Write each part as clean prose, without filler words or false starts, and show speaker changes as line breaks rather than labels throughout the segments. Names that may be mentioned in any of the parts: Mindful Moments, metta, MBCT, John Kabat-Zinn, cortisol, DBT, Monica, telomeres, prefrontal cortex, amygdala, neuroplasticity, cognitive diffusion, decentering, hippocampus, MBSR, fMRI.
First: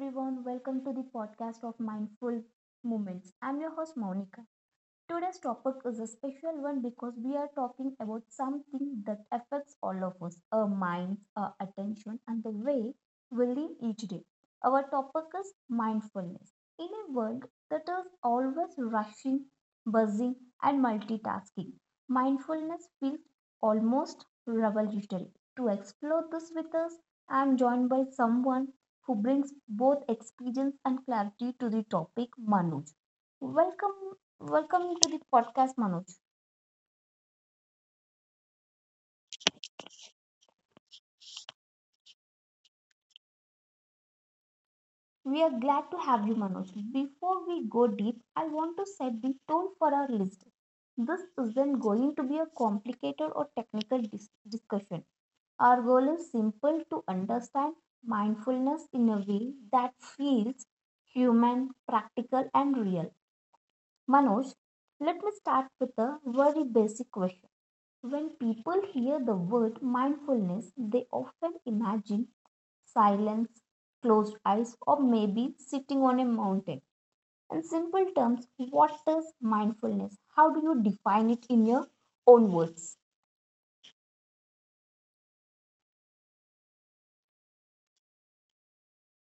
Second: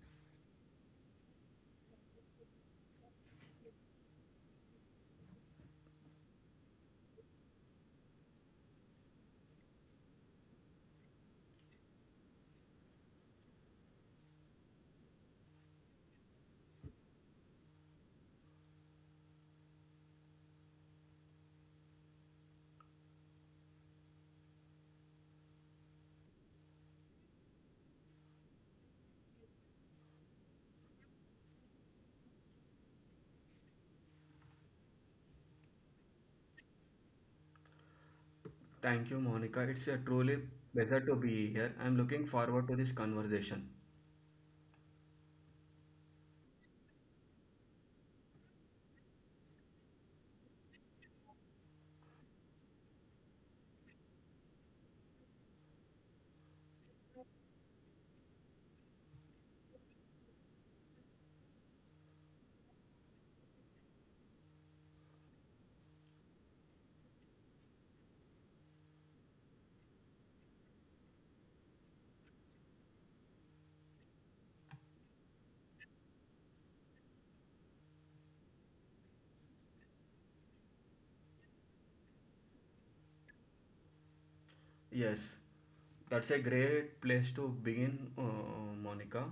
everyone, welcome to the podcast of Mindful Moments. I'm your host Monica. Today's topic is a special one because we are talking about something that affects all of us, our minds, our attention, and the way we live each day. Our topic is mindfulness. In a world that is always rushing, buzzing, and multitasking, mindfulness feels almost revolutionary. To explore this with us, I am joined by someone who brings both experience and clarity to the topic, Manoj. Welcome Welcome to the podcast, Manoj.
Thank you, Monica. It's a truly pleasure to be here. I'm looking forward to this conversation.
We are glad to have you, Manoj. Before we go deep, I want to set the tone for our list. This isn't going to be a complicated or technical discussion. Our goal is simple, to understand mindfulness in a way that feels human, practical, and real. Manoj, let me start with a very basic question. When people hear the word mindfulness, they often imagine silence, closed eyes, or maybe sitting on a mountain. In simple terms, what is mindfulness? How do you define it in your own words?
Yes, that's a great place to begin, Monica.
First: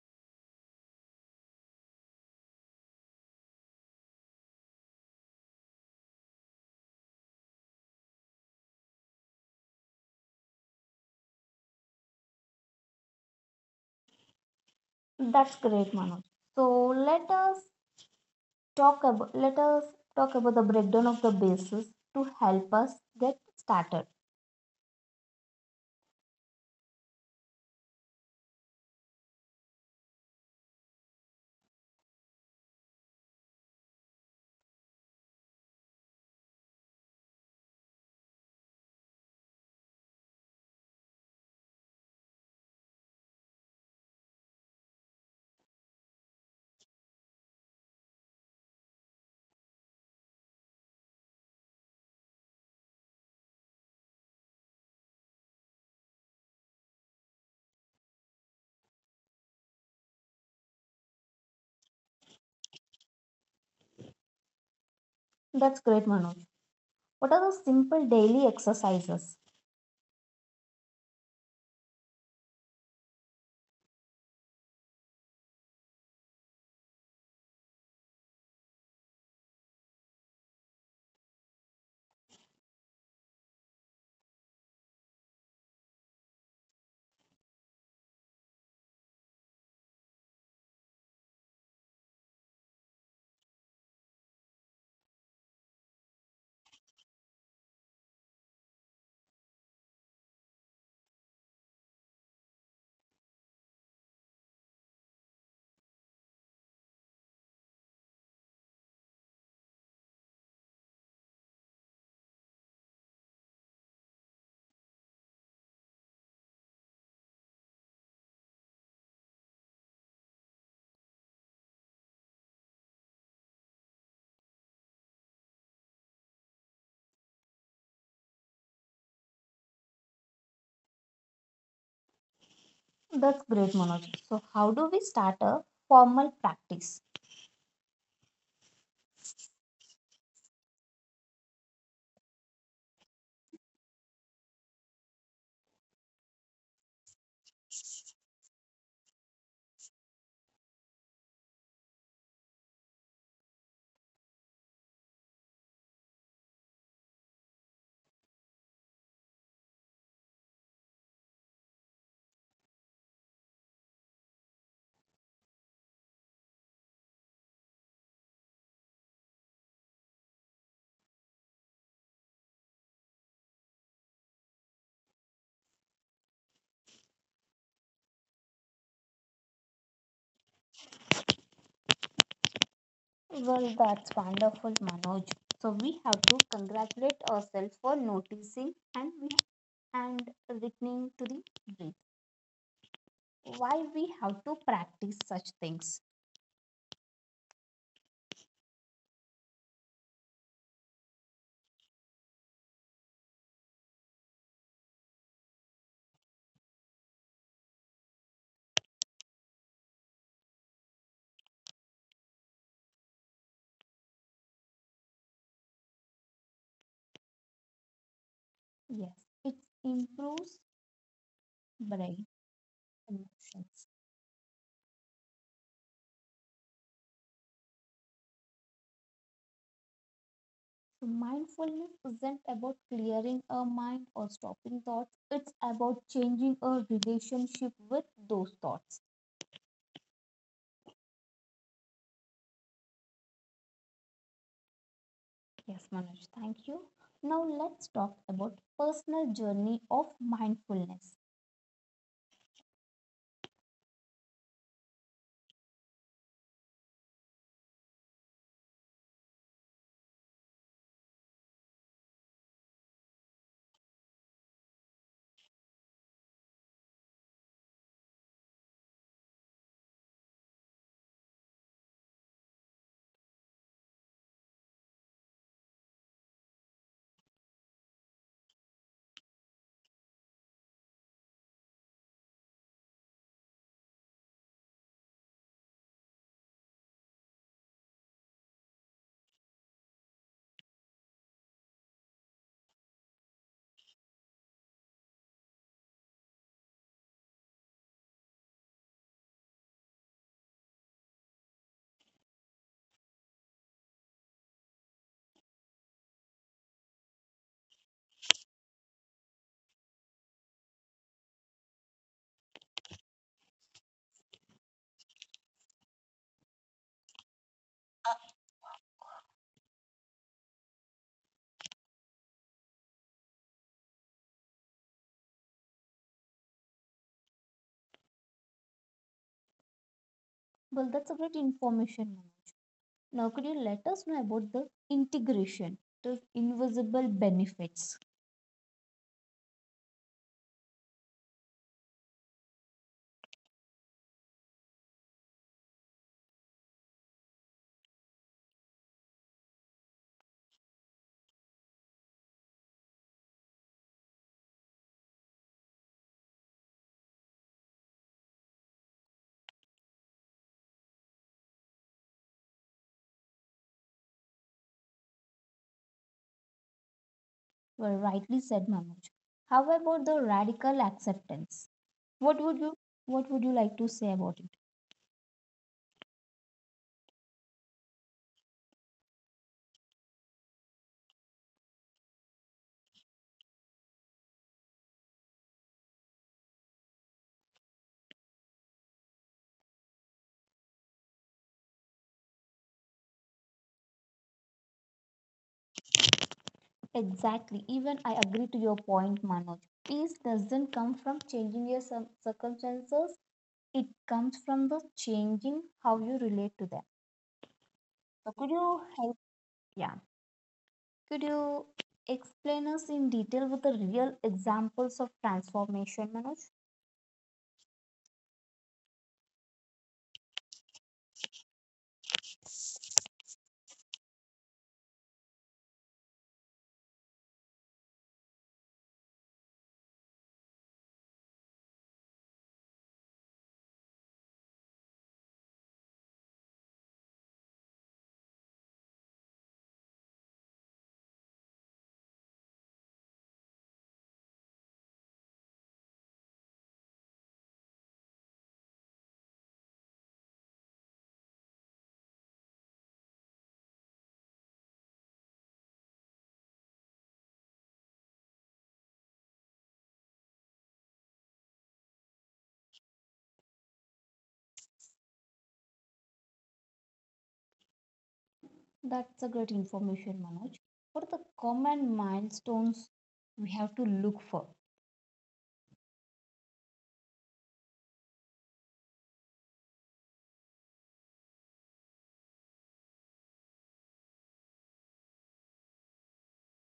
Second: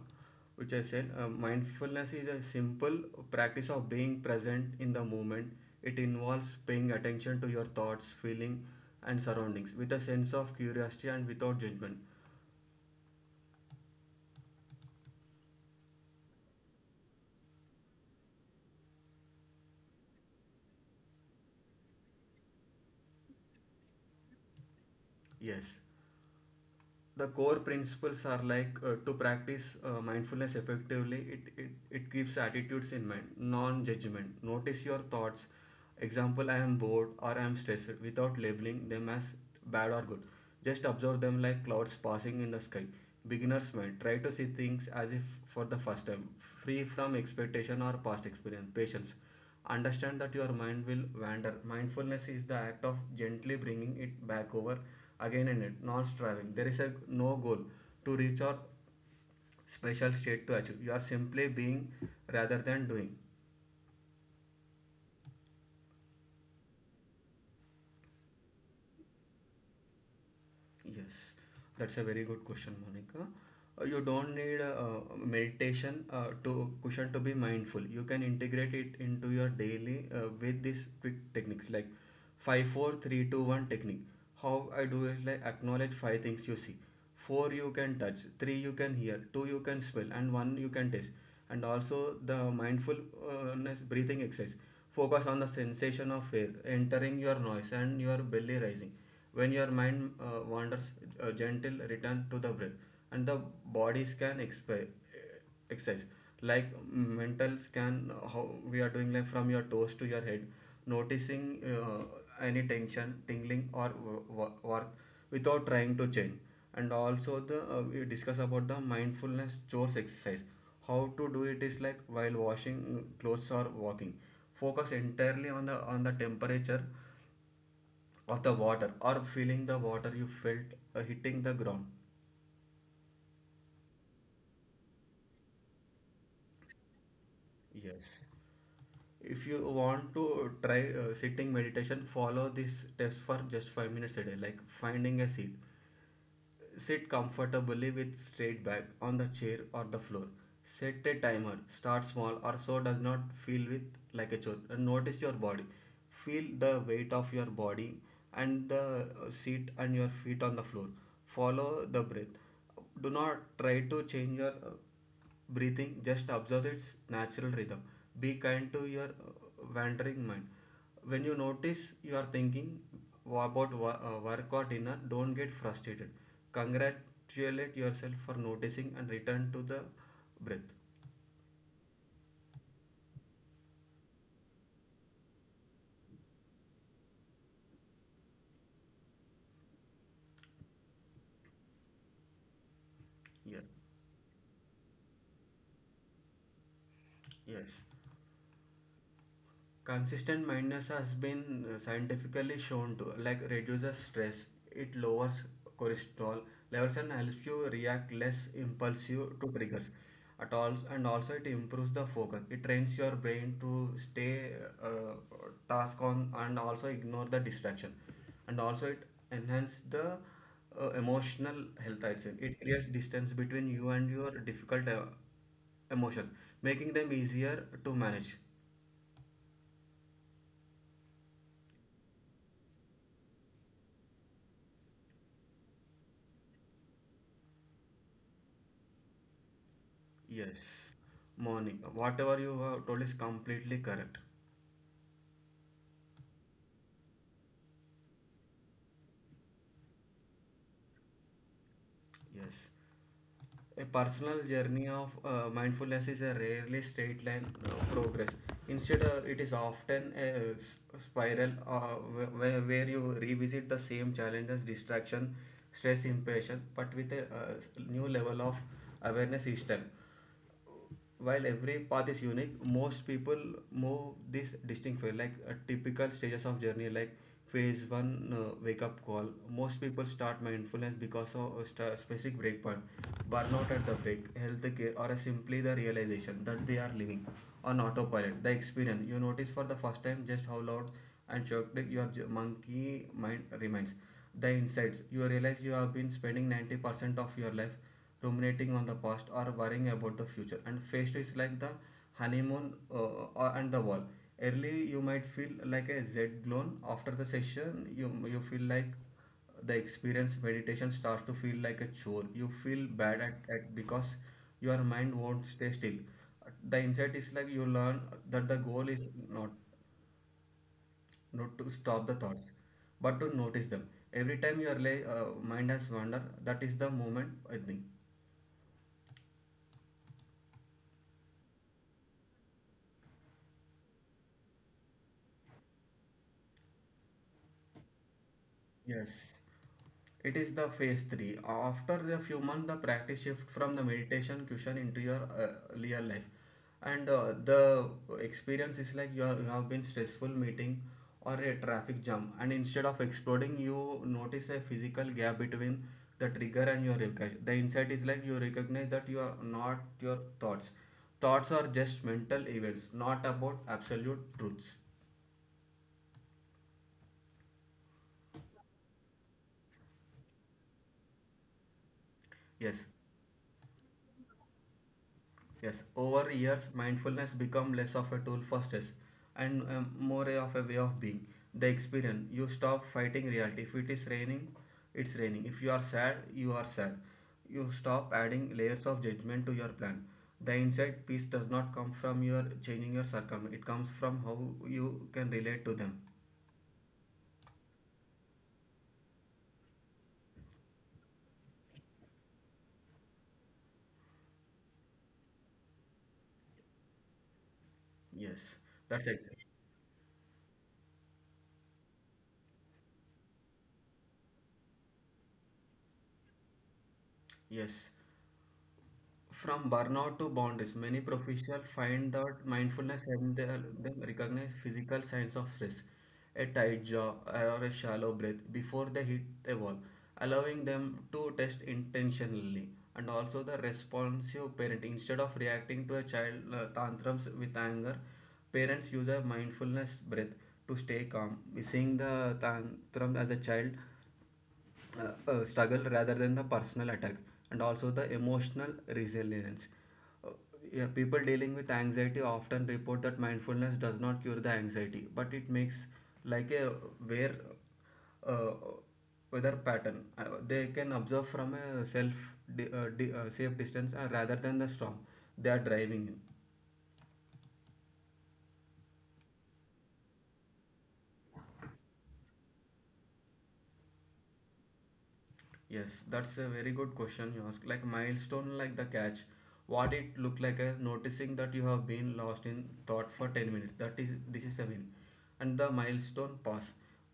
Which I said, mindfulness is a simple practice of being present in the moment. It involves paying attention to your thoughts, feeling, and surroundings with a sense of curiosity and without judgment.
That's great, Manoj. So let us talk about the breakdown of the basis to help us get started.
Yes. The core principles are like to practice mindfulness effectively it keeps attitudes in mind. Non-judgment, notice your thoughts, example, I am bored or I am stressed without labeling them as bad or good, just observe them like clouds passing in the sky. Beginner's mind, try to see things as if for the first time, free from expectation or past experience. Patience, understand that your mind will wander, mindfulness is the act of gently bringing it back over again and again, not striving. There is a no goal to reach or special state to achieve, you are simply being rather than doing.
That's great, Manoj. What are the simple daily exercises?
Yes, that's a very good question, Monica. You don't need meditation to cushion to be mindful. You can integrate it into your daily with these quick techniques like five, four, three, two, one technique. How I do is like acknowledge five things you see. Four you can touch, three you can hear, two you can smell, and one you can taste. And also the mindfulness breathing exercise. Focus on the sensation of air entering your nose and your belly rising. When your mind wanders, a gentle return to the breath. And the body scan exp- exercise, like mental scan, how we are doing, like from your toes to your head, noticing any tension, tingling, or without trying to change. And also the, we discuss about the mindfulness chores exercise. How to do it is like while washing clothes or walking, focus entirely on the temperature of the water or feeling the water you felt hitting the ground.
That's great, Manoj. So how do we start a formal practice?
Yes, if you want to try sitting meditation, follow these steps for just 5 minutes a day. Like finding a seat, sit comfortably with straight back on the chair or the floor. Set a timer, start small or so does not feel with like a chore. And notice your body, feel the weight of your body and the seat and your feet on the floor. Follow the breath, do not try to change your breathing. Just observe its natural rhythm. Be kind to your wandering mind. When you notice you are thinking about work or dinner, don't get frustrated, congratulate yourself for noticing and return to the breath.
Well, that's wonderful, Manoj. So we have to congratulate ourselves for noticing, and we and listening to the
Yeah.
breath. Why we have to practice such things?
yes consistent mindness has been scientifically shown to like reduces stress, it lowers cholesterol levels and helps you react less impulsive to triggers at all. And also it improves the focus, it trains your brain to stay uh, task on and also ignore the distraction. And also it
Yes,
enhances
it
the
improves
emotional health. I'd say it
brain
creates distance between you and
emotions.
your difficult emotions, making them easier to manage.
So mindfulness isn't about clearing our mind or stopping thoughts. It's about changing our relationship with those thoughts.
Yes, Monica, whatever you have told is completely correct.
Yes, Manoj. Thank you. Now let's talk about personal journey of mindfulness.
Yes, a personal journey of mindfulness is a rarely straight line progress. Instead, it is often a spiral where you revisit the same challenges, distraction, stress, impatience, but with a new level of awareness each time. While every path is unique, most people move this distinct way. Like typical stages of journey, like phase one, wake up call. Most people start mindfulness because of a specific breakpoint, burnout at the break, health care, or simply the realization that they are living on autopilot. The experience, you notice for the first time just how loud and shocked your monkey mind remains. The insights, you realize you have been spending 90% of your life ruminating on the past or worrying about the future. And phase two is like the honeymoon and the wall. Early, you might feel like a Z blown. After the session, you feel like the experience. Meditation starts to feel like a chore. You feel bad at because your mind won't stay still. The insight is like you learn that the goal is not not to stop the thoughts, but to notice them. Every time your mind has wandered, that is the moment, I think.
Well, that's a great information. Ma'am. Now, could you let us know about the integration, the invisible benefits?
Yes. It is the phase 3. After a few months, the practice shift from the meditation cushion into your real life. And the experience is like you have been stressful meeting or a traffic jam. And instead of exploding, you notice a physical gap between the trigger and your recognition. The insight is like you recognize that you are not your thoughts. Thoughts are just mental events, not about absolute truths.
Well, rightly said, Manoj. How about the radical acceptance?
Yes.
What would you What would you like to say about it?
Yes, over years, mindfulness become less of a tool for stress and more of a way of being. The experience, you stop fighting reality. If it is raining, it's raining. If you are sad, you are sad. You stop adding layers of judgment to your plan. The inside peace does not come from your changing your circumstance, it comes from how you can relate to them.
Exactly. Even I agree to your point, Manoj. Peace doesn't come from changing your circumstances. It comes from the changing how you relate to them.
Yes,
So could
that's
you
exactly.
help? Yeah. Could you explain us in detail with the real examples of transformation, Manoj?
Yes, from burnout to boundaries, many professionals find that mindfulness helps them recognize physical signs of stress, a tight jaw or a shallow breath before they hit a wall, allowing them to test intentionally. And also the responsive parenting, instead of reacting to a child tantrums with anger, parents use a mindfulness breath to stay calm, seeing the tantrum as a child struggle rather than the personal attack. And also the emotional resilience. Uh, yeah, people dealing with anxiety often report that mindfulness does not cure the anxiety, but it makes like a where uh, weather pattern they can observe from a self safe distance rather than the storm they are driving in.
That's a great information, Manoj. What are the common milestones we have to look for?
Yes, that's a very good question you ask. Like milestone, like the catch, what it looked like as noticing that you have been lost in thought for 10 minutes, that is, this is a win. And the milestone pass,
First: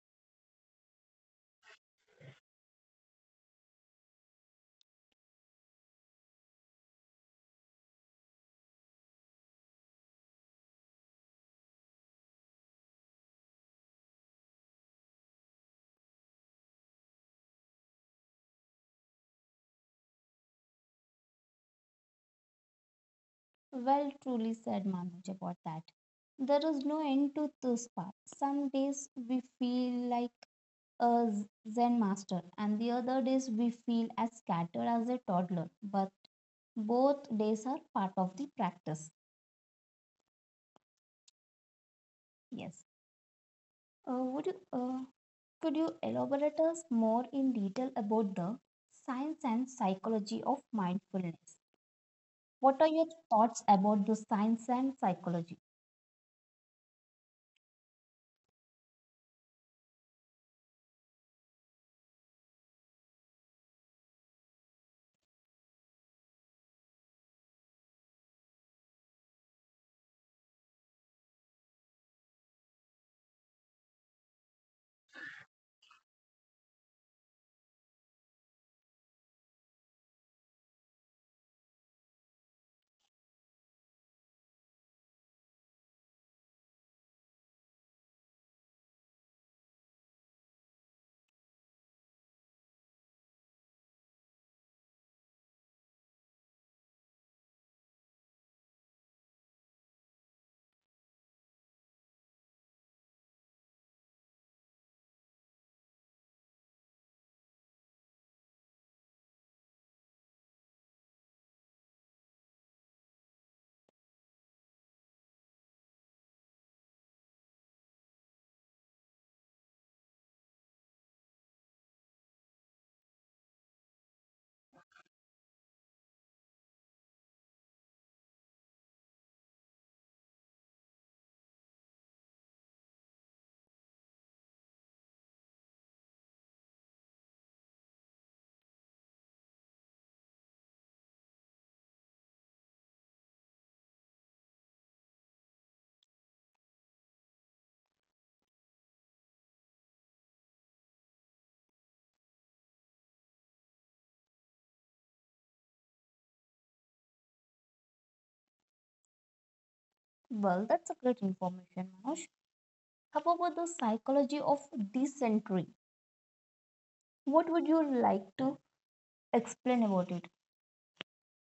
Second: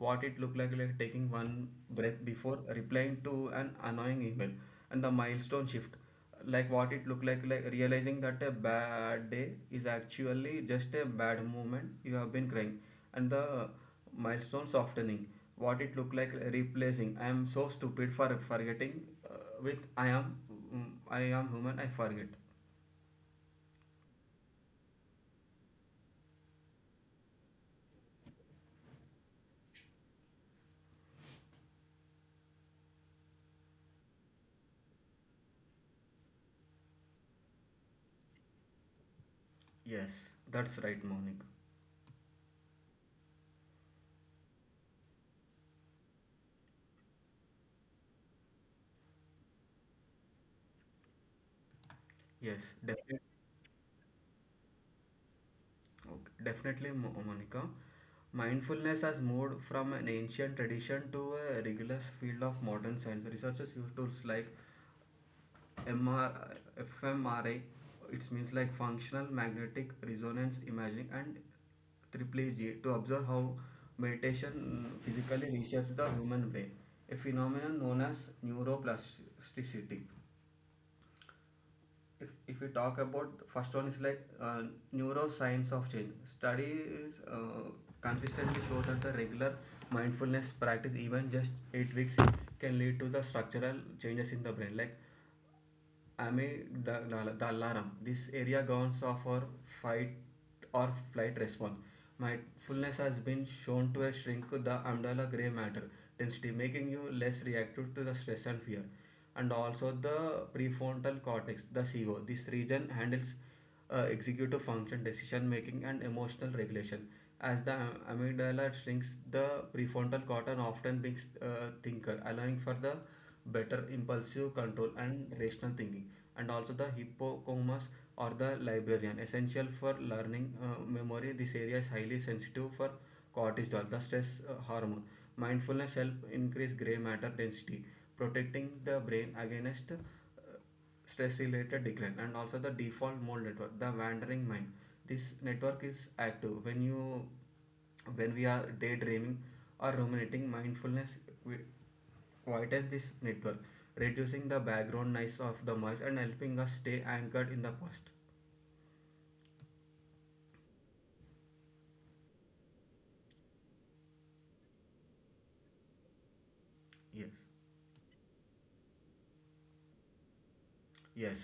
what it looked like taking one breath before replying to an annoying email. And the milestone shift, like what it looked like realizing that a bad day is actually just a bad moment you have been crying. And the milestone softening, what it looked like, replacing I am so stupid for forgetting uh, with I am, I am human, I forget.
Well, truly said, Manoj, about that. There is no end to this path. Some days we feel like a Zen master, and the other days we feel as scattered as a toddler. But both days are part of the practice.
Yes, that's right, Monica.
Yes. Would you? Could you elaborate us more in detail about the science and psychology of mindfulness?
Yes,
What are your
definitely,
thoughts about the science and psychology?
Okay, definitely, Monica. Mindfulness has moved from an ancient tradition to a rigorous field of modern science. Researchers use tools like MRFMRI. It means like functional magnetic resonance imaging, and triple G to observe how meditation physically reshapes the human brain, a phenomenon known as neuroplasticity. If we talk about the first one is like neuroscience of change. Studies consistently show that the regular mindfulness practice, even just 8 weeks, can lead to the structural changes in the brain, like amygdalarum. This area governs of our fight or flight response. Mindfulness has been shown to shrink the amygdala gray matter density, making you less reactive to the stress and fear. And also the prefrontal cortex, the CO. This region handles executive function, decision making, and emotional regulation. As the amygdala shrinks, the prefrontal cortex often becomes thinker, allowing for the better impulsive control and rational thinking. And also the hippocampus or the librarian, essential for learning memory. This area is highly sensitive for cortisol, the stress hormone. Mindfulness help increase gray matter density, protecting the brain against stress-related decline. And also the default mode network, the wandering mind. This network is active when you when we are daydreaming or ruminating. Mindfulness quietens this network, reducing the background noise of the mind and helping us stay anchored in the past.
Well, that's a great information, Manoj. How about the psychology of this century?
Yes.
What would you like to explain about it?
Yes.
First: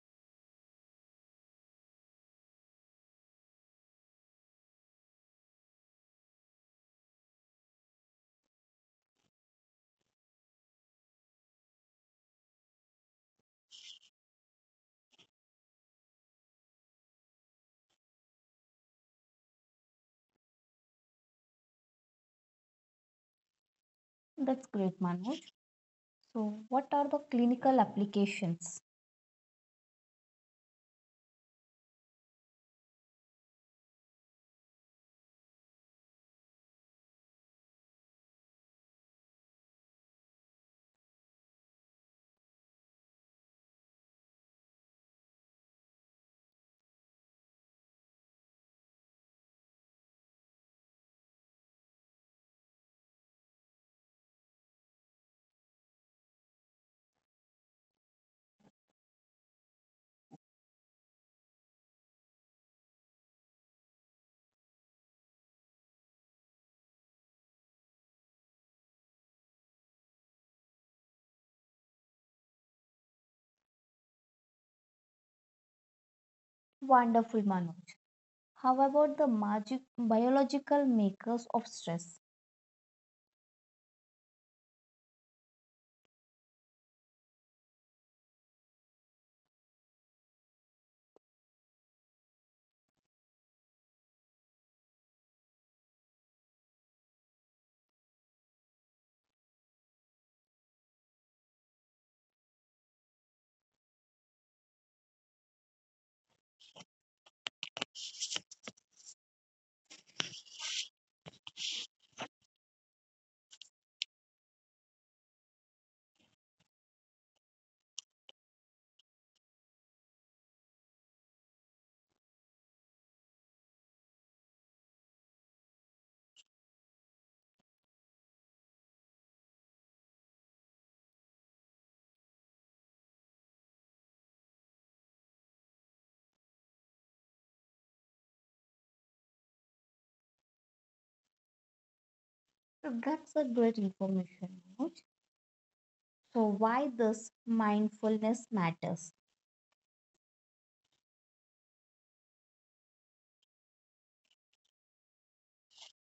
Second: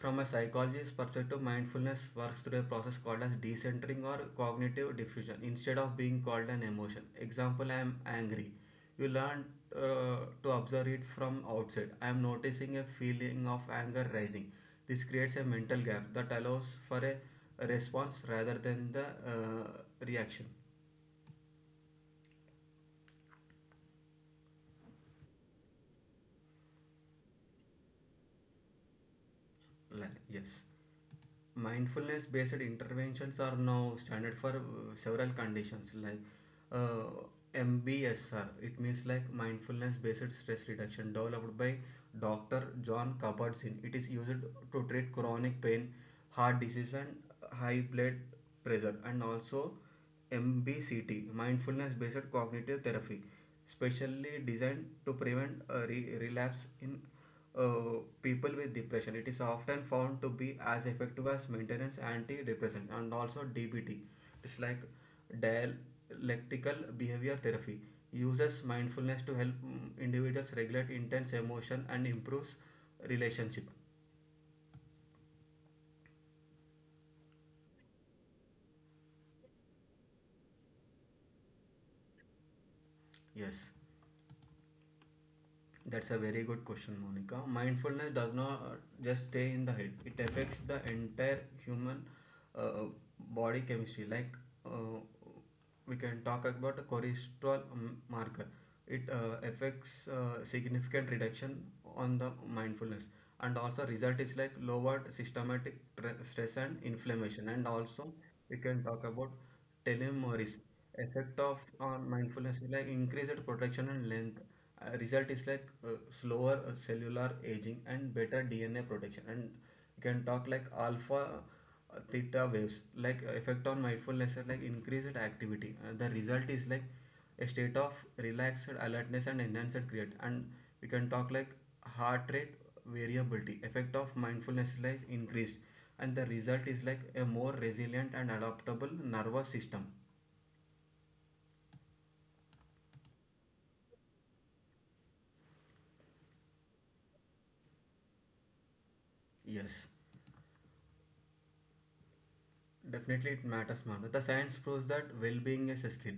From a psychologist's perspective, mindfulness works through a process called as decentering or cognitive diffusion instead of being called an emotion. Example, I am angry. You learn to observe it from outside. I am noticing a feeling of anger rising. This creates a mental gap that allows for a response rather than the reaction.
That's great, Manoj. So, what are the clinical applications?
Like, yes. Mindfulness based interventions are now standard for several conditions, like uh, MBSR. It means like mindfulness based stress reduction developed by Dr. John Kabat-Zinn. It is used to treat chronic pain, heart disease, and high blood pressure. And also MBCT, mindfulness based cognitive therapy, specially designed to prevent a relapse in people with depression. It is often found to be as effective as maintenance antidepressant. And also DBT, it's like dialectical behavior therapy. Uses mindfulness to help individuals regulate intense emotion and improves relationship.
Wonderful, Manoj. How about the magic biological makers of stress?
Yes. That's a very good question, Monica. Mindfulness does not just stay in the head. It affects the entire human uh, uh, body chemistry. Uh, we can talk about a cholesterol marker. It affects significant reduction on the mindfulness, and also, result is like lowered systematic stress and inflammation. And also, we can talk about telomeres. Effect of on mindfulness is like increased protection and length. Result is like slower cellular aging and better DNA protection. And you can talk like alpha theta waves, like effect on mindfulness is like increased activity. The result is like a state of relaxed alertness and enhanced create. And we can talk like heart rate variability. Effect of mindfulness is like increased, and the result is like a more resilient and adaptable nervous system.
That's a great information, Manoj. So, why this mindfulness matters?
Yes. Definitely, it matters, Manu. The science proves that well-being is a skill.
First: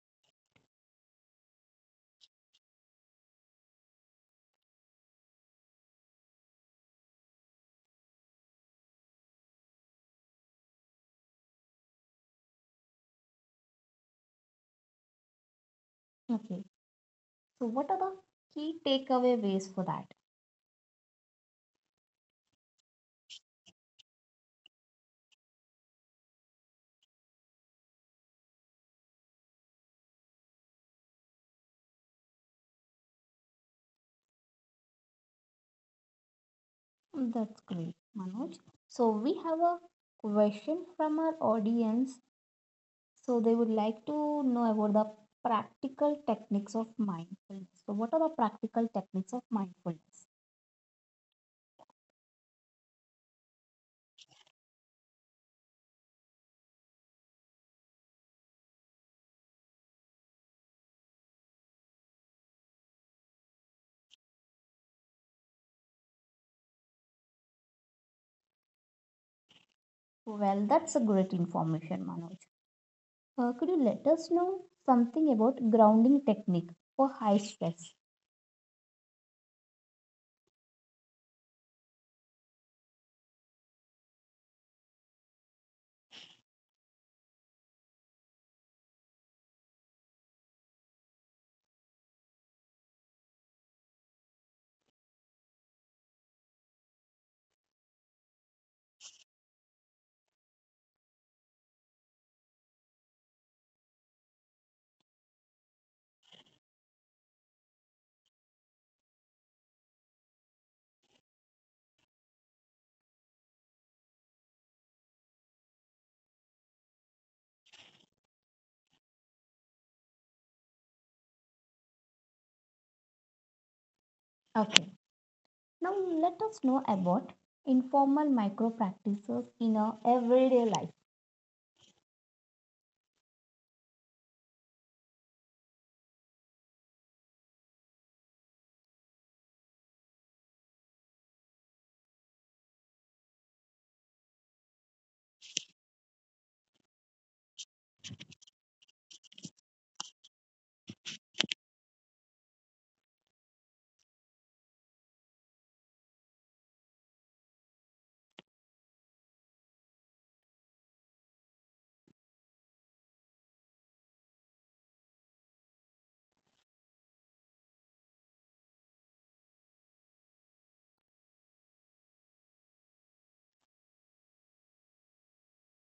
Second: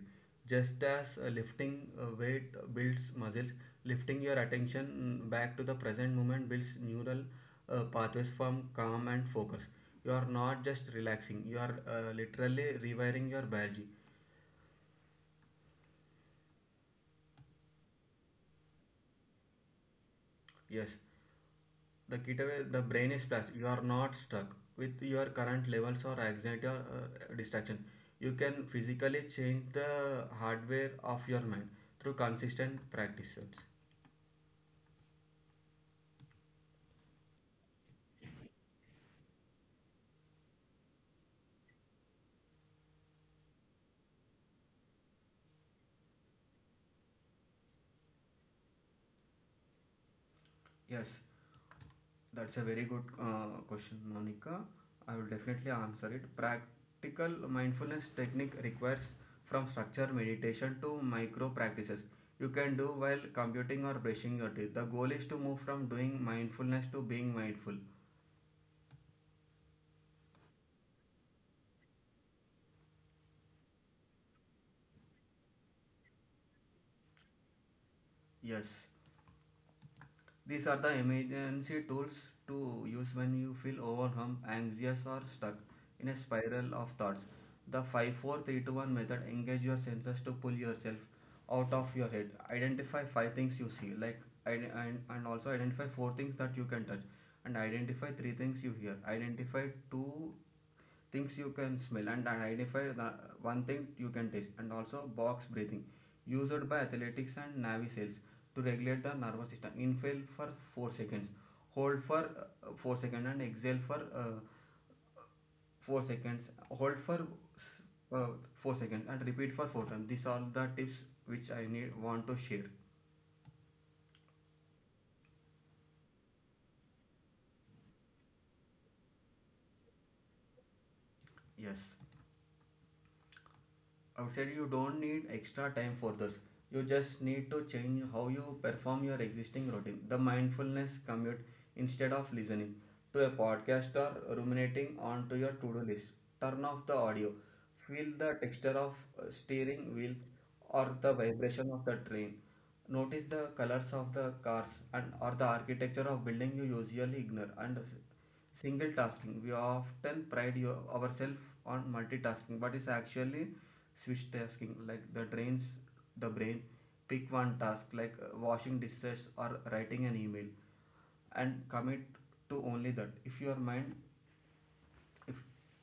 Just as lifting weight builds muscles, lifting your attention back to the present moment builds neural pathways from calm and focus. You are not just relaxing; you are literally rewiring your biology.
Okay, so, what are the key takeaway ways for that?
Yes, the ketaway, the brain is plastic. You are not stuck with your current levels or anxiety or distraction. You can physically change the hardware of your mind through consistent practices.
That's great, Manoj. So, we have a question from our audience. So, they would like to know about the practical techniques of mindfulness. So, what are the practical techniques of mindfulness?
Yes, that's a very good question, Monica. I will definitely answer it. Practical mindfulness technique requires from structure meditation to micro practices you can do while computing or brushing your teeth. The goal is to move from doing mindfulness to being mindful.
Well, that's a great information, Manoj. Could you let us know something about grounding technique for high stress?
Yes. These are the emergency tools to use when you feel overwhelmed, anxious, or stuck in a spiral of thoughts. The 5 4 3 2 1 method engage your senses to pull yourself out of your head. Identify five things you see, like and also identify four things that you can touch, and identify three things you hear. Identify two things you can smell, and identify the one thing you can taste. And also box breathing, used by athletics and navy seals to regulate the nervous system. Inhale for 4 seconds, hold for 4 seconds, and exhale for 4 seconds, hold for uh, 4 seconds, and repeat for 4 times. These are the tips which I need want to share.
Okay, now, let us know about informal micro practices in our everyday life.
Yes, outside you don't need extra time for this. You just need to change how you perform your existing routine. The mindfulness commute: instead of listening to a podcast or ruminating onto your to-do list, turn off the audio, feel the texture of steering wheel or the vibration of the train, notice the colors of the cars and or the architecture of building you usually ignore. And single tasking: we often pride ourselves on multitasking, but it's actually switch tasking, like the drains the brain. Pick one task like washing dishes or writing an email, and commit to only that. If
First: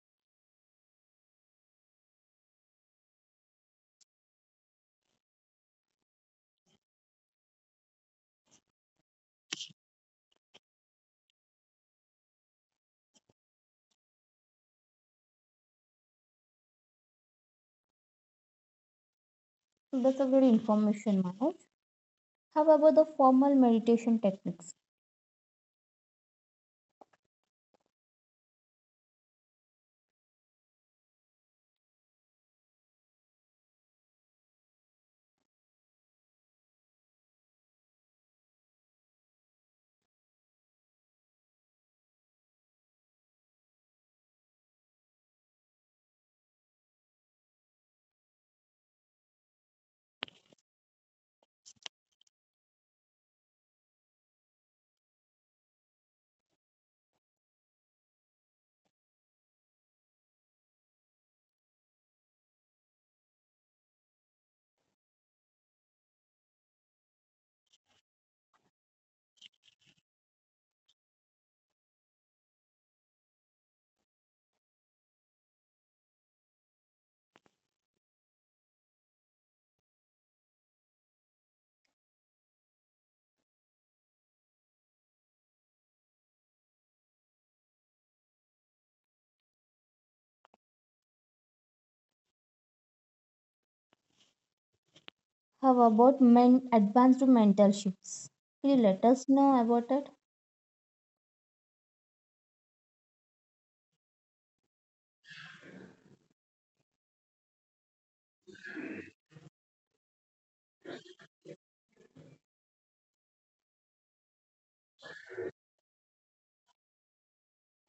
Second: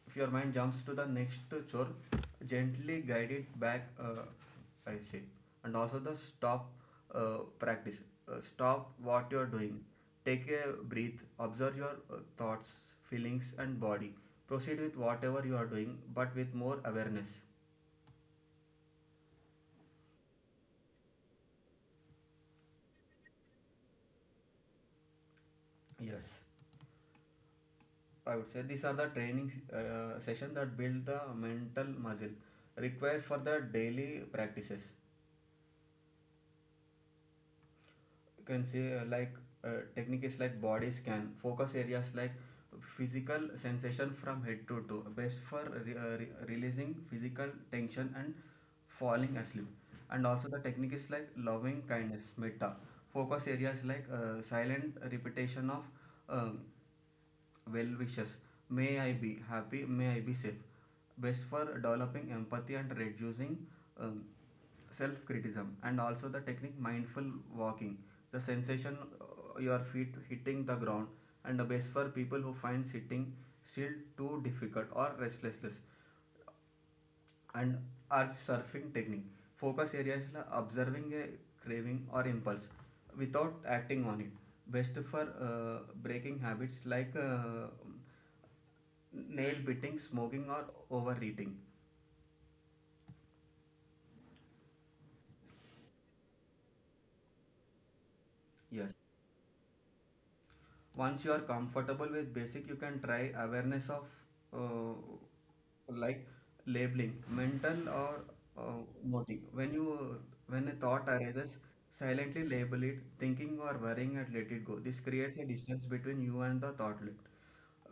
if your mind jumps to the next chore, gently guide it back. I say. And also the stop uh, practice: stop what you are doing, take a breath, observe your thoughts, feelings and body, proceed with whatever you are doing but with more awareness.
So that's a very information, Manoj. How about the formal meditation techniques?
Yes, I would say these are the training session that build the mental muscle required for the daily practices. You can say like technique is like body scan. Focus areas like physical sensation from head to toe, best for releasing physical tension and falling asleep. And also the technique is like loving kindness metta. Focus areas like silent repetition of um, well wishes. May I be happy, may I be safe. Best for developing empathy and reducing um, self criticism. And also the technique mindful walking, the sensation your feet hitting the ground, and the best for people who find sitting still too difficult or restlessness. And our surfing technique. Focus areas la observing a craving or impulse without acting on it. Best for breaking habits like nail biting, smoking, or overeating.
How about advanced mental shifts? Can you
Yes.
let us know about it?
Once you are comfortable with basic, you can try awareness of uh, like labeling mental or motive. When you when a thought arises, silently label it thinking or worrying and let it go. This creates a distance between you and the thought loop.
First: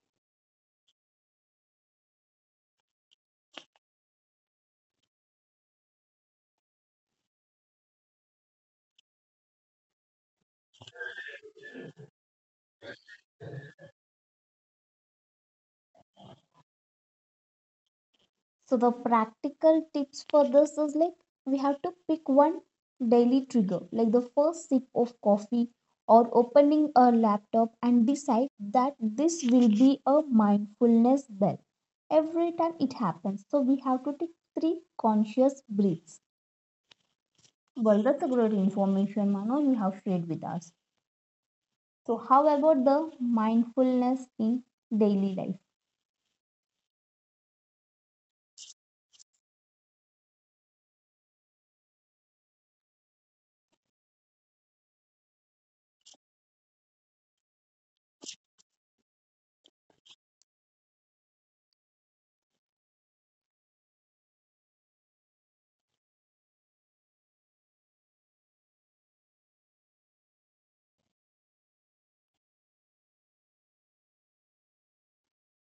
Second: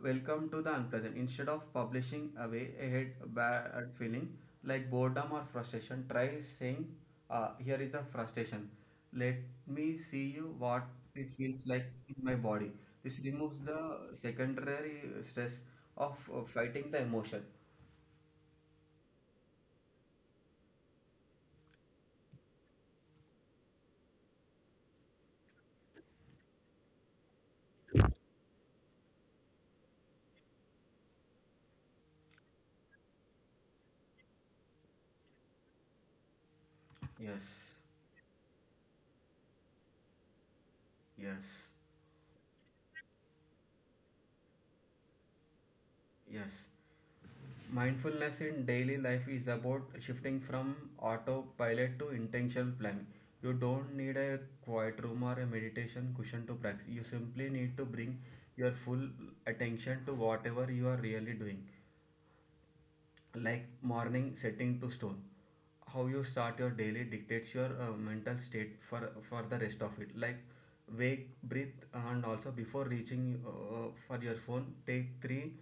Welcome to the unpleasant. Instead of publishing away a head bad feeling like boredom or frustration, try saying, "Here is the frustration. Let me see you what it feels like in my body." This removes the secondary stress of fighting the emotion.
So the practical tips for this is like we have to pick one daily trigger, like the first sip of coffee or opening a laptop, and decide that this will be a mindfulness bell every time it happens. So we have to take three conscious breaths.
Yes,
Well, that's a great information, Mano, you have shared with us.
yes,
So how about the mindfulness in daily life?
yes. Mindfulness in daily life is about shifting from autopilot to intentional planning. You don't need a quiet room or a meditation cushion to practice. You simply need to bring your full attention to whatever you are really doing, like morning setting to stone. How you start your daily dictates your mental state for the rest of it. Like wake, breathe, and also before reaching for your phone, take three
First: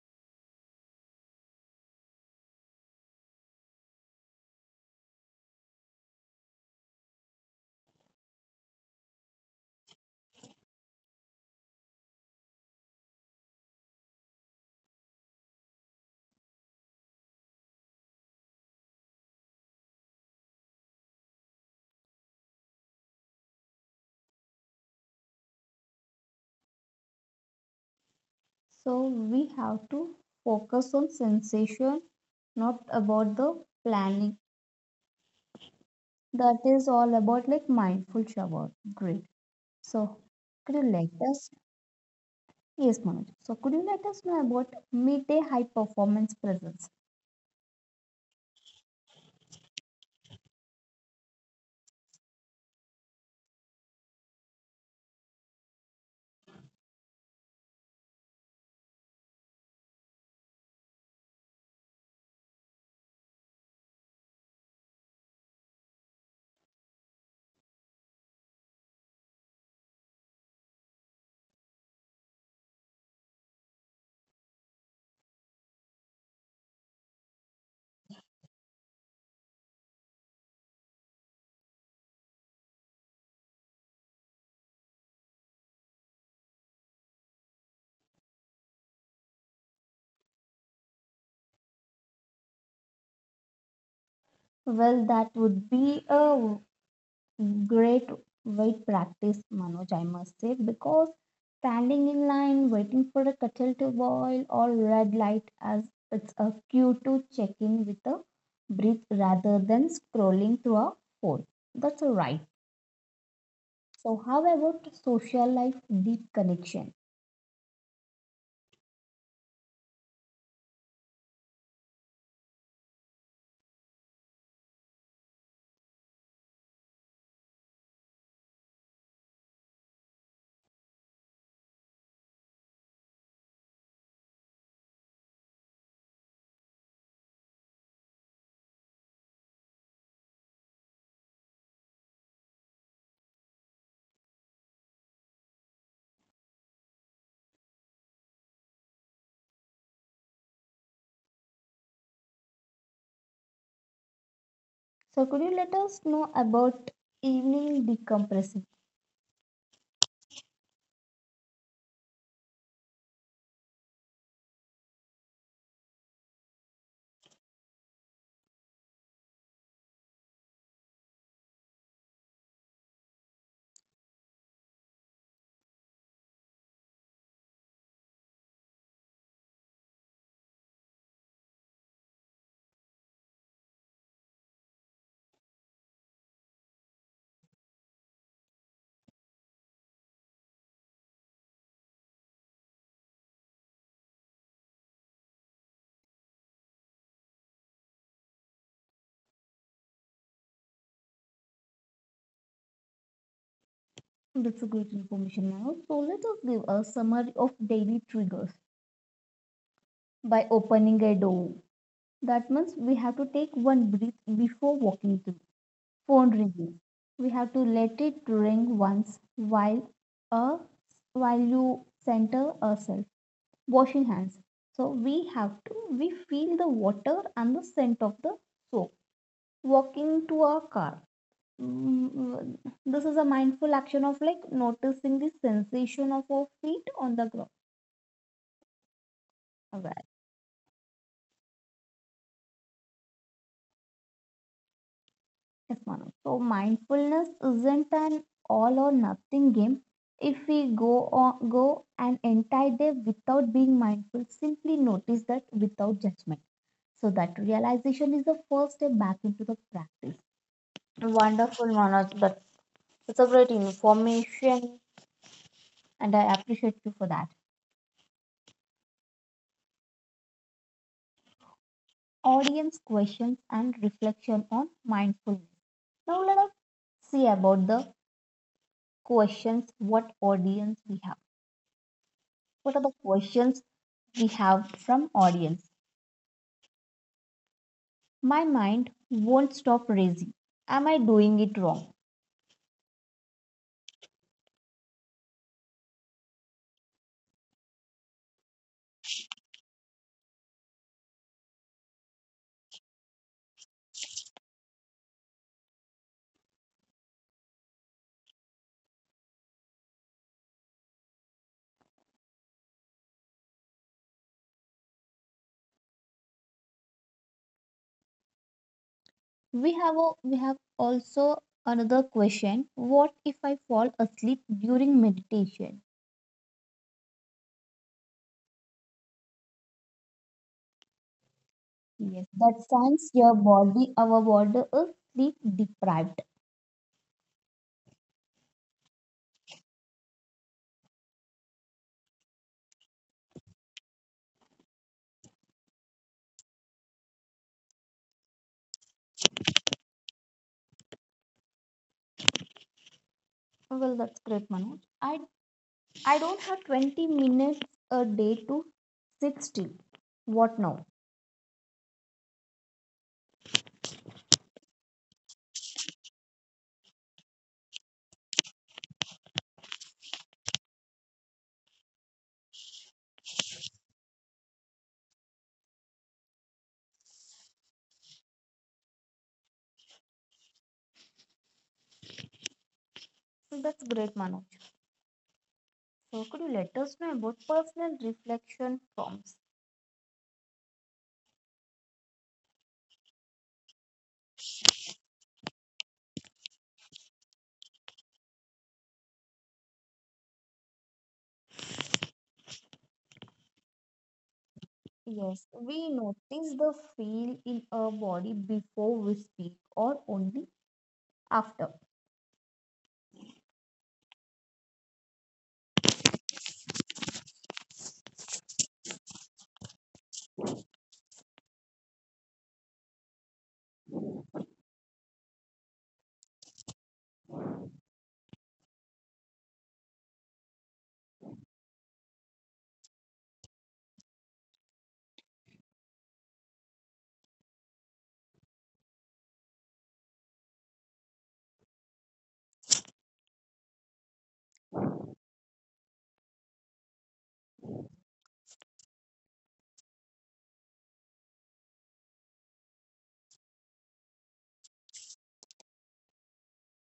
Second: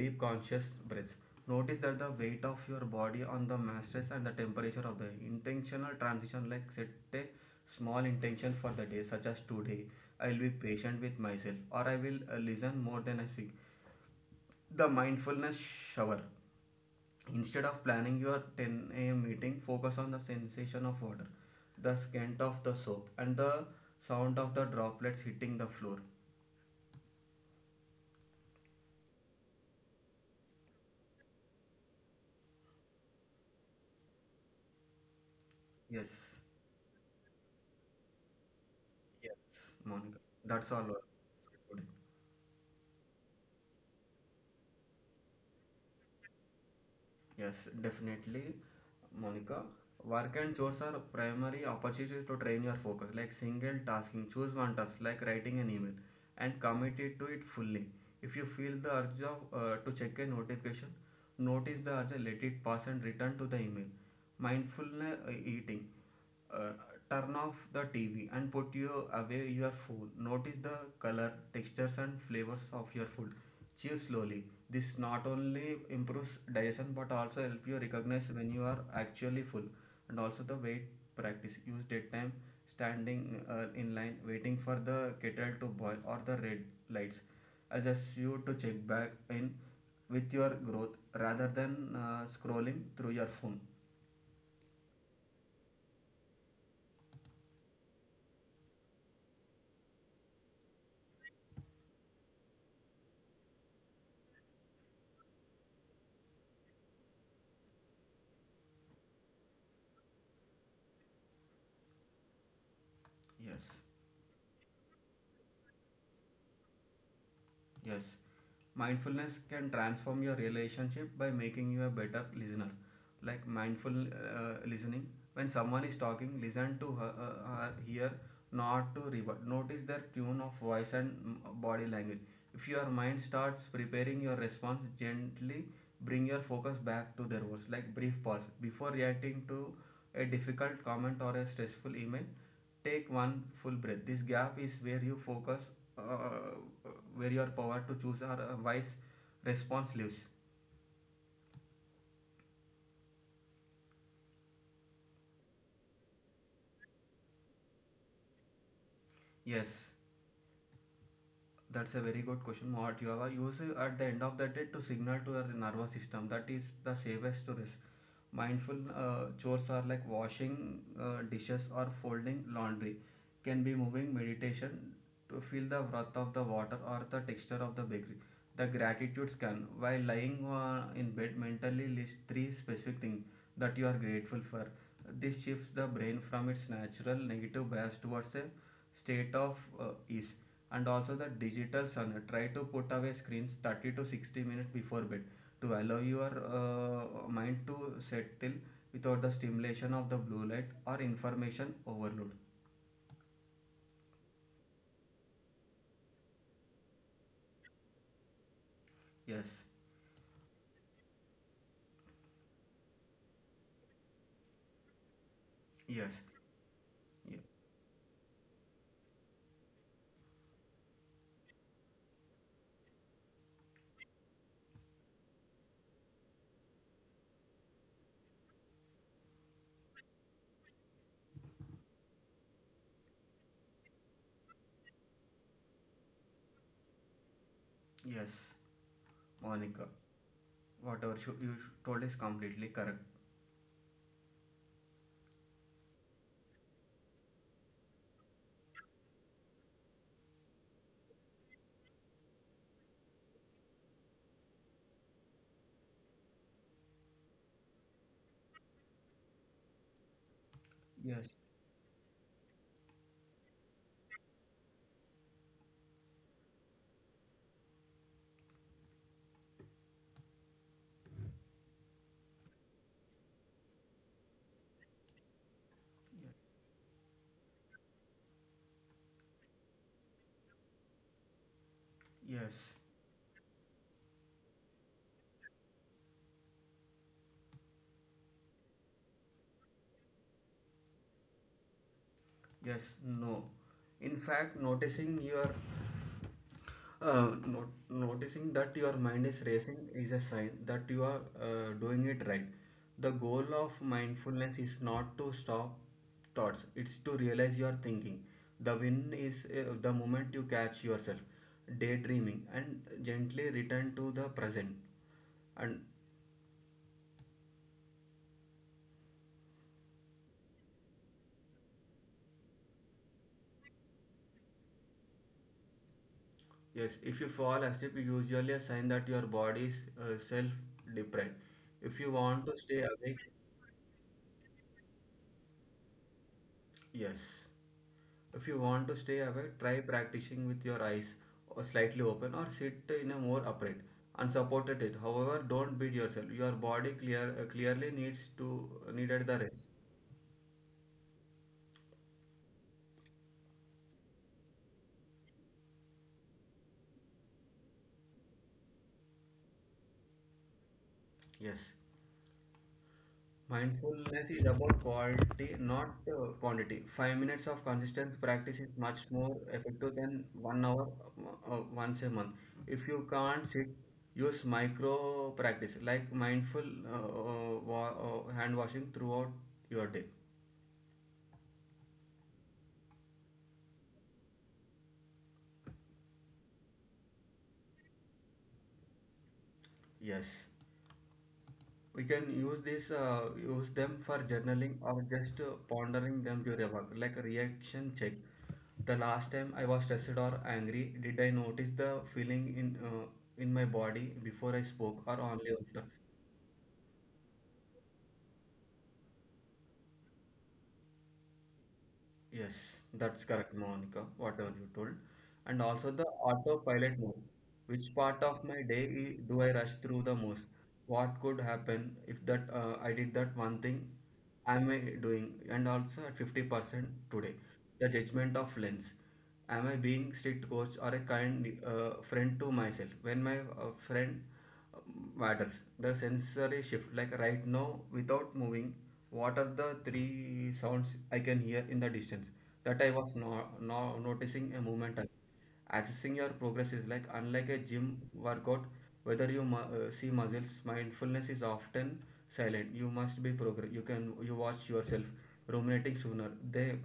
deep conscious breaths, notice that the weight of your body on the mattress and the temperature of the intentional transition. Like set a small intention for the day, such as today I'll be patient with myself, or I will listen more than I speak. The mindfulness shower: instead of planning your 10 a.m. meeting, focus on the sensation of water, the scent of the soap, and the sound of the droplets hitting the floor.
So we have to focus on sensation, not about the planning.
Yes,
That is all about like mindful shower. Great.
yes,
So
Monica.
could
That's
you
all.
let us yes Manoj. So could you let us know about midday high performance presence?
Yes, definitely. Monica, work and chores are primary opportunities to train your focus, like single tasking. Choose one task, like writing an email, and commit it to it fully. If you feel the urge of, to check a notification, notice the urge, let it pass, and return to the email. Mindfulness eating: uh, turn off the TV and put you away your food. Notice the color, textures and flavors of your food. Chew slowly. This not only improves digestion but also help you recognize when you are actually full. And also the wait practice. Use daytime standing in line, waiting for the kettle to boil or the red lights. Adjust you to check back in with your growth rather than scrolling through your phone.
Well, that would be a great weight practice, Manoj, I must say, because standing in line, waiting for a kettle to boil or red light, as it's a cue to check in with a breath rather than scrolling through a phone. That's a right.
Yes.
So, how about social life deep connection?
Yes, mindfulness can transform your relationship by making you a better listener. Like mindful listening, when someone is talking, listen to her, her hear, not to rebut. Notice their tune of voice and body language. If your mind starts preparing your response, gently bring your focus back to their words. Like brief pause before reacting to a difficult comment or a stressful email. Take one full breath. This gap is where you focus where your power to choose or wise response lives.
So, could you let us know about evening decompression?
Yes, that's a very good question. What you are use at the end of the day to signal to your nervous system that is the safest to mindful chores are like washing dishes or folding laundry, can be moving meditation, to feel the breath of the water or the texture of the bakery. The gratitude scan: while lying in bed, mentally list three specific things that you are grateful for. This shifts the brain from its natural negative bias towards a state of ease. And also the digital sun: try to put away screens 30 to 60 minutes before bed to allow your mind to settle without the stimulation of the blue light or information overload.
That's a great information, Manoj. So, let us give a summary of daily triggers
Yes,
by opening a door. That means we have to take one breath before walking through.
yes,
Phone ringing. We
y-
have to let it ring once uh, while you center ourselves. Washing hands. So we have to, we feel the water and the scent of the soap, walking to a car. Mm, mm, This is a mindful action of like noticing the sensation of our feet on the ground.
yes, Monica.
Right.
Whatever you told is completely correct.
Yes, Manu. So mindfulness isn't an all or nothing game. If we go on, go an entire day without being mindful, simply notice that without judgment. So that realization is the first step back into the practice.
Yes,
Wonderful, Manoj. That, it's a great information, and I appreciate you for that. Audience questions and reflection on mindfulness. Now let us see about the questions what audience we have.
yes,
What are the questions we have from audience? My mind won't stop racing. Am I doing it wrong?
yes, no. In fact, noticing your not, noticing that your mind is racing is a sign that you are doing it right. The goal of mindfulness is not to stop thoughts, it's to realize your thinking. The win is the moment you catch yourself daydreaming and gently return to the present. And
We have also another question. What if I fall asleep during meditation?
yes, if you fall asleep, it's usually a sign that your body is self deprived.
Yes,
If you
that
want to
signs
stay
your
awake,
body, our body is sleep deprived.
yes. If you want to stay awake, try practicing with your eyes slightly open, or sit in a more upright unsupported it. However, don't beat yourself. Your body clearly needs to needed the rest.
Well, that's great, Manoj. I don't have 20 minutes a day to sit still. What now?
Yes. Mindfulness is about quality, not quantity. 5 minutes of consistent practice is much more effective than 1 hour once a month. If you can't sit, use micro practice like mindful hand washing throughout your day.
So that's great, Manoj. So could you let us know about personal reflection prompts?
Yes, we can use this use them for journaling or just pondering them during work. Like reaction check: the last time I was stressed or angry, did I notice the feeling in my body before I spoke,
Yes,
or only
we
after?
notice the feel in our body before we speak or only after.
Yes, that's correct, Monica, whatever you told. And also the autopilot mode. Which part of my day do I rush through the most? What could happen if that I did that one thing? Am I doing? And also at 50% today, the judgment of lens. Am I being strict coach or a kind friend to myself? When my friend uh, matters, the sensory shift, like right now, without moving, what are the three sounds I can hear in the distance? That I was no, no, noticing a movement. Accessing your progress is like unlike a gym workout, whether you see muscles, mindfulness is often silent. You must be progress. You can you watch yourself ruminating sooner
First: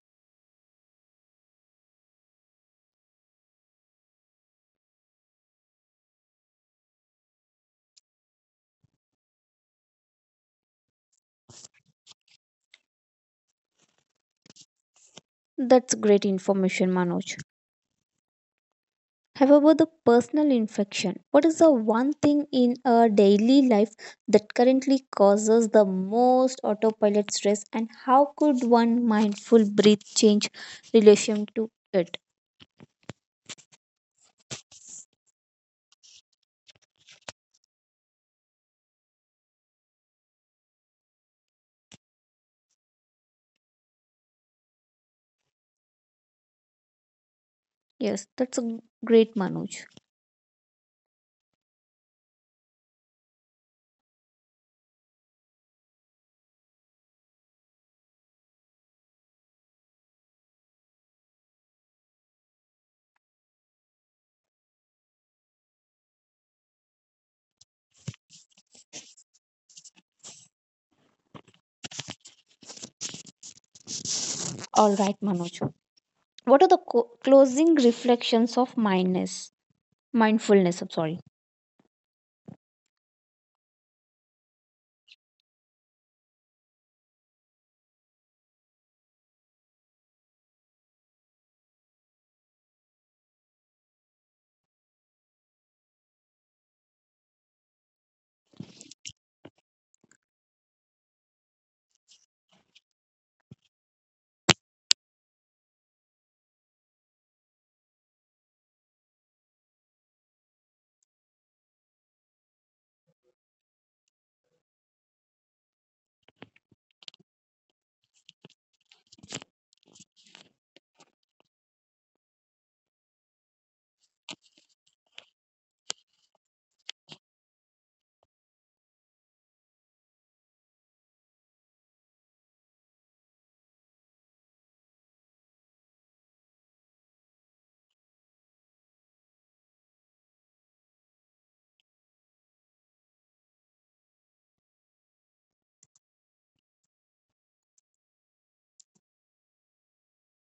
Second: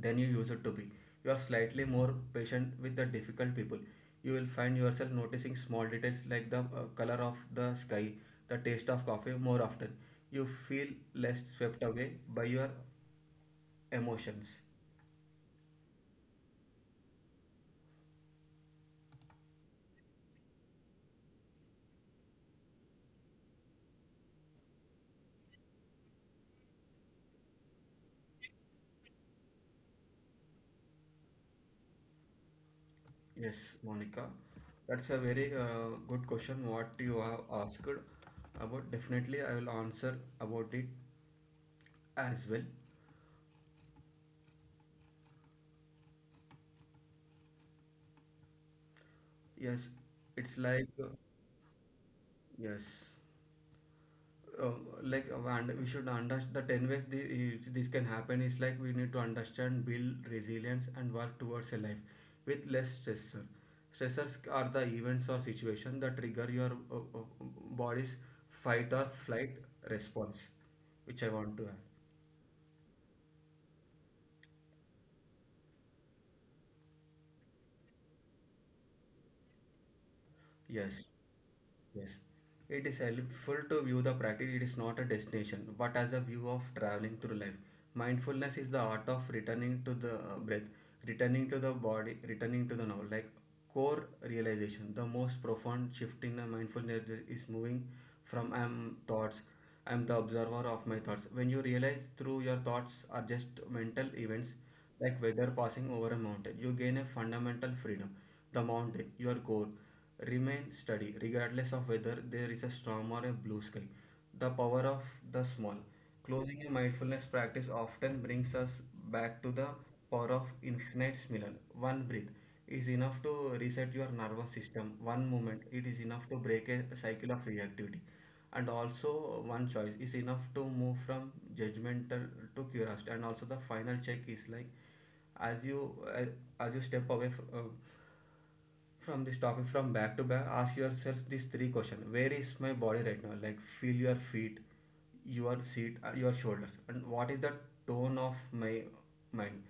than you used to be. You are slightly more patient with the difficult people. You will find yourself noticing small details like the color of the sky, the taste of coffee more often. You feel less swept away by your emotions.
That's great information, Manoj. However, the personal infection? What is the one thing in our daily life that currently causes the most autopilot stress, and how could one mindful breath change relation to it?
Yes, Monica, that's a very good question what you have asked about. Definitely I will answer about it as well.
Yes, that's a great Manoj.
Yes, it's like yes, like and we should understand the 10 ways this can happen is, like, we need to understand, build resilience and work towards a life with less stressor. Stressors are the events or situation that trigger your uh, uh, body's fight or flight response, which I want to have.
All right, Manoj. What are the closing reflections of mindness? Mindfulness. I'm sorry.
Yes, yes, it is helpful to view the practice. It is not a destination but as a view of traveling through life. Mindfulness is the art of returning to the breath, returning to the body, returning to the now, like core realization. The most profound shift in mindfulness is moving from I am thoughts, I am the observer of my thoughts. When you realize through your thoughts are just mental events, like weather passing over a mountain, you gain a fundamental freedom. The mountain, your core, remain steady regardless of whether there is a storm or a blue sky. The power of the small. Closing a mindfulness practice often brings us back to the power of infinite similar. One breath is enough to reset your nervous system. One moment, it is enough to break a cycle of reactivity. And also one choice is enough to move from judgmental to curiosity. And also the final check is like as you as, as you step away from this topic. From back to back, ask yourself these three questions. Where is my body right now, like, feel your feet, your seat, your shoulders? And what is the tone of my mind?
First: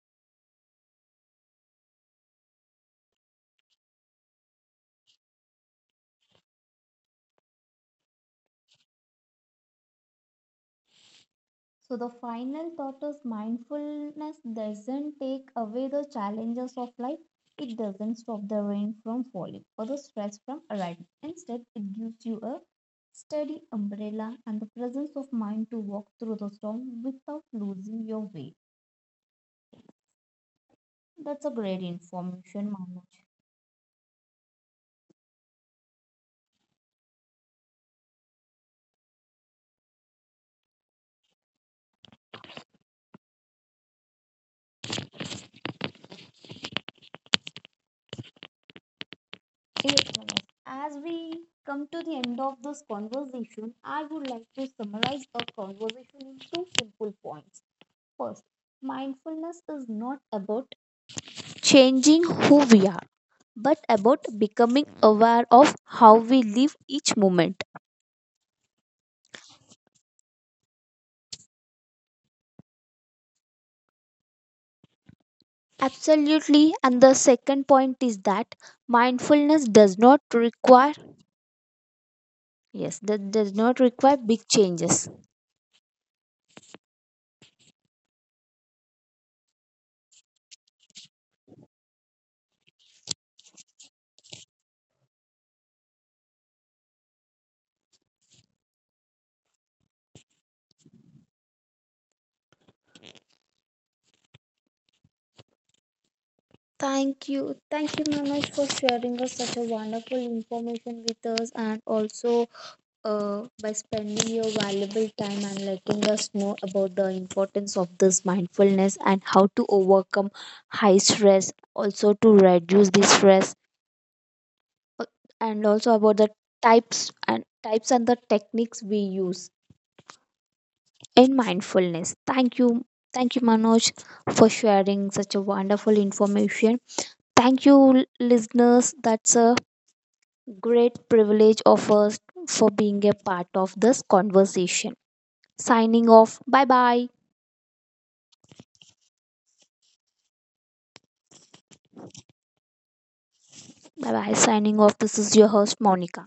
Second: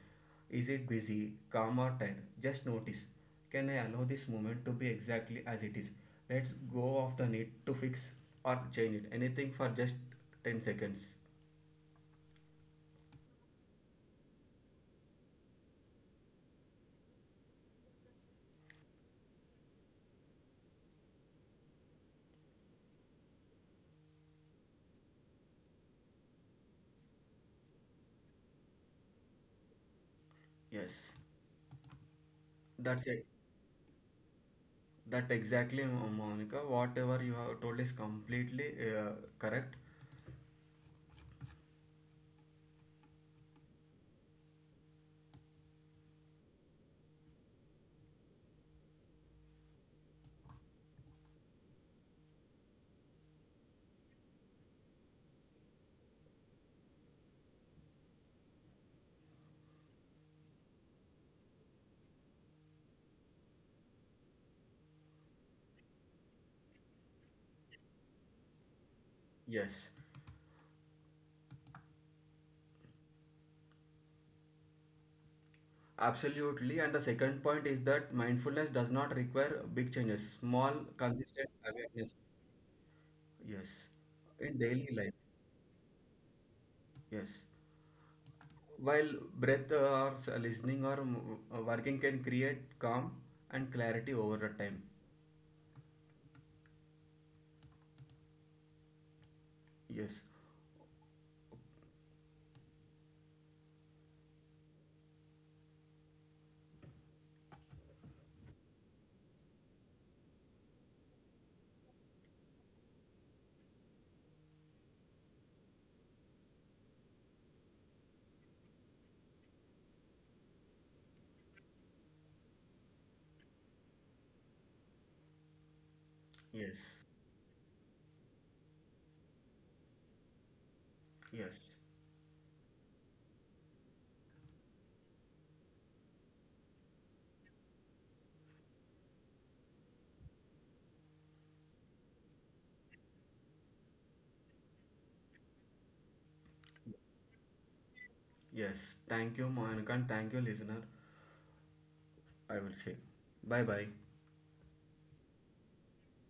Is it busy, calm or tired? Just notice. Can I allow this moment to be exactly as it is? Let's go off the need to fix or change it anything for just 10 seconds.
So the final thought is mindfulness doesn't take away the challenges of life. It doesn't stop the rain from falling or the stress from arriving. Instead, it gives you a steady umbrella and the presence of mind to walk through the storm without losing your way.
Yes,
That's a great information, Manoj.
that's it. That exactly, Monica, whatever you have told is completely correct.
Dear friends, as we come to the end of this conversation, I would like to summarize our conversation in two simple points. First, mindfulness is not about changing who we are, but about becoming aware of how we live each moment.
Yes.
Absolutely.
Absolutely. And the
And the
second point
second
is
point
that
is that
mindfulness does not require
mindfulness
big
does
changes,
not
small,
require,
consistent awareness.
yes, that does
Yes.
not require big
In daily
changes.
life. Yes. While breath listening or working can create calm and clarity over the time. Yes.
Thank you. Thank you, Manoj, for sharing us such a wonderful information with us, and also by spending your valuable time and letting us know about the importance of this mindfulness and how to overcome high stress, also to reduce the stress, uh, and also about the
Yes.
types and the techniques we use in
Yes.
mindfulness. Thank you, Manoj, for sharing such a wonderful information. Thank you, listeners. That's a great privilege of us for being a part of this conversation. Signing off. Bye bye.
Yes. Thank you, Monica, and thank you, listener. I will say, bye bye.
Bye bye. Signing off. This is your host, Monica.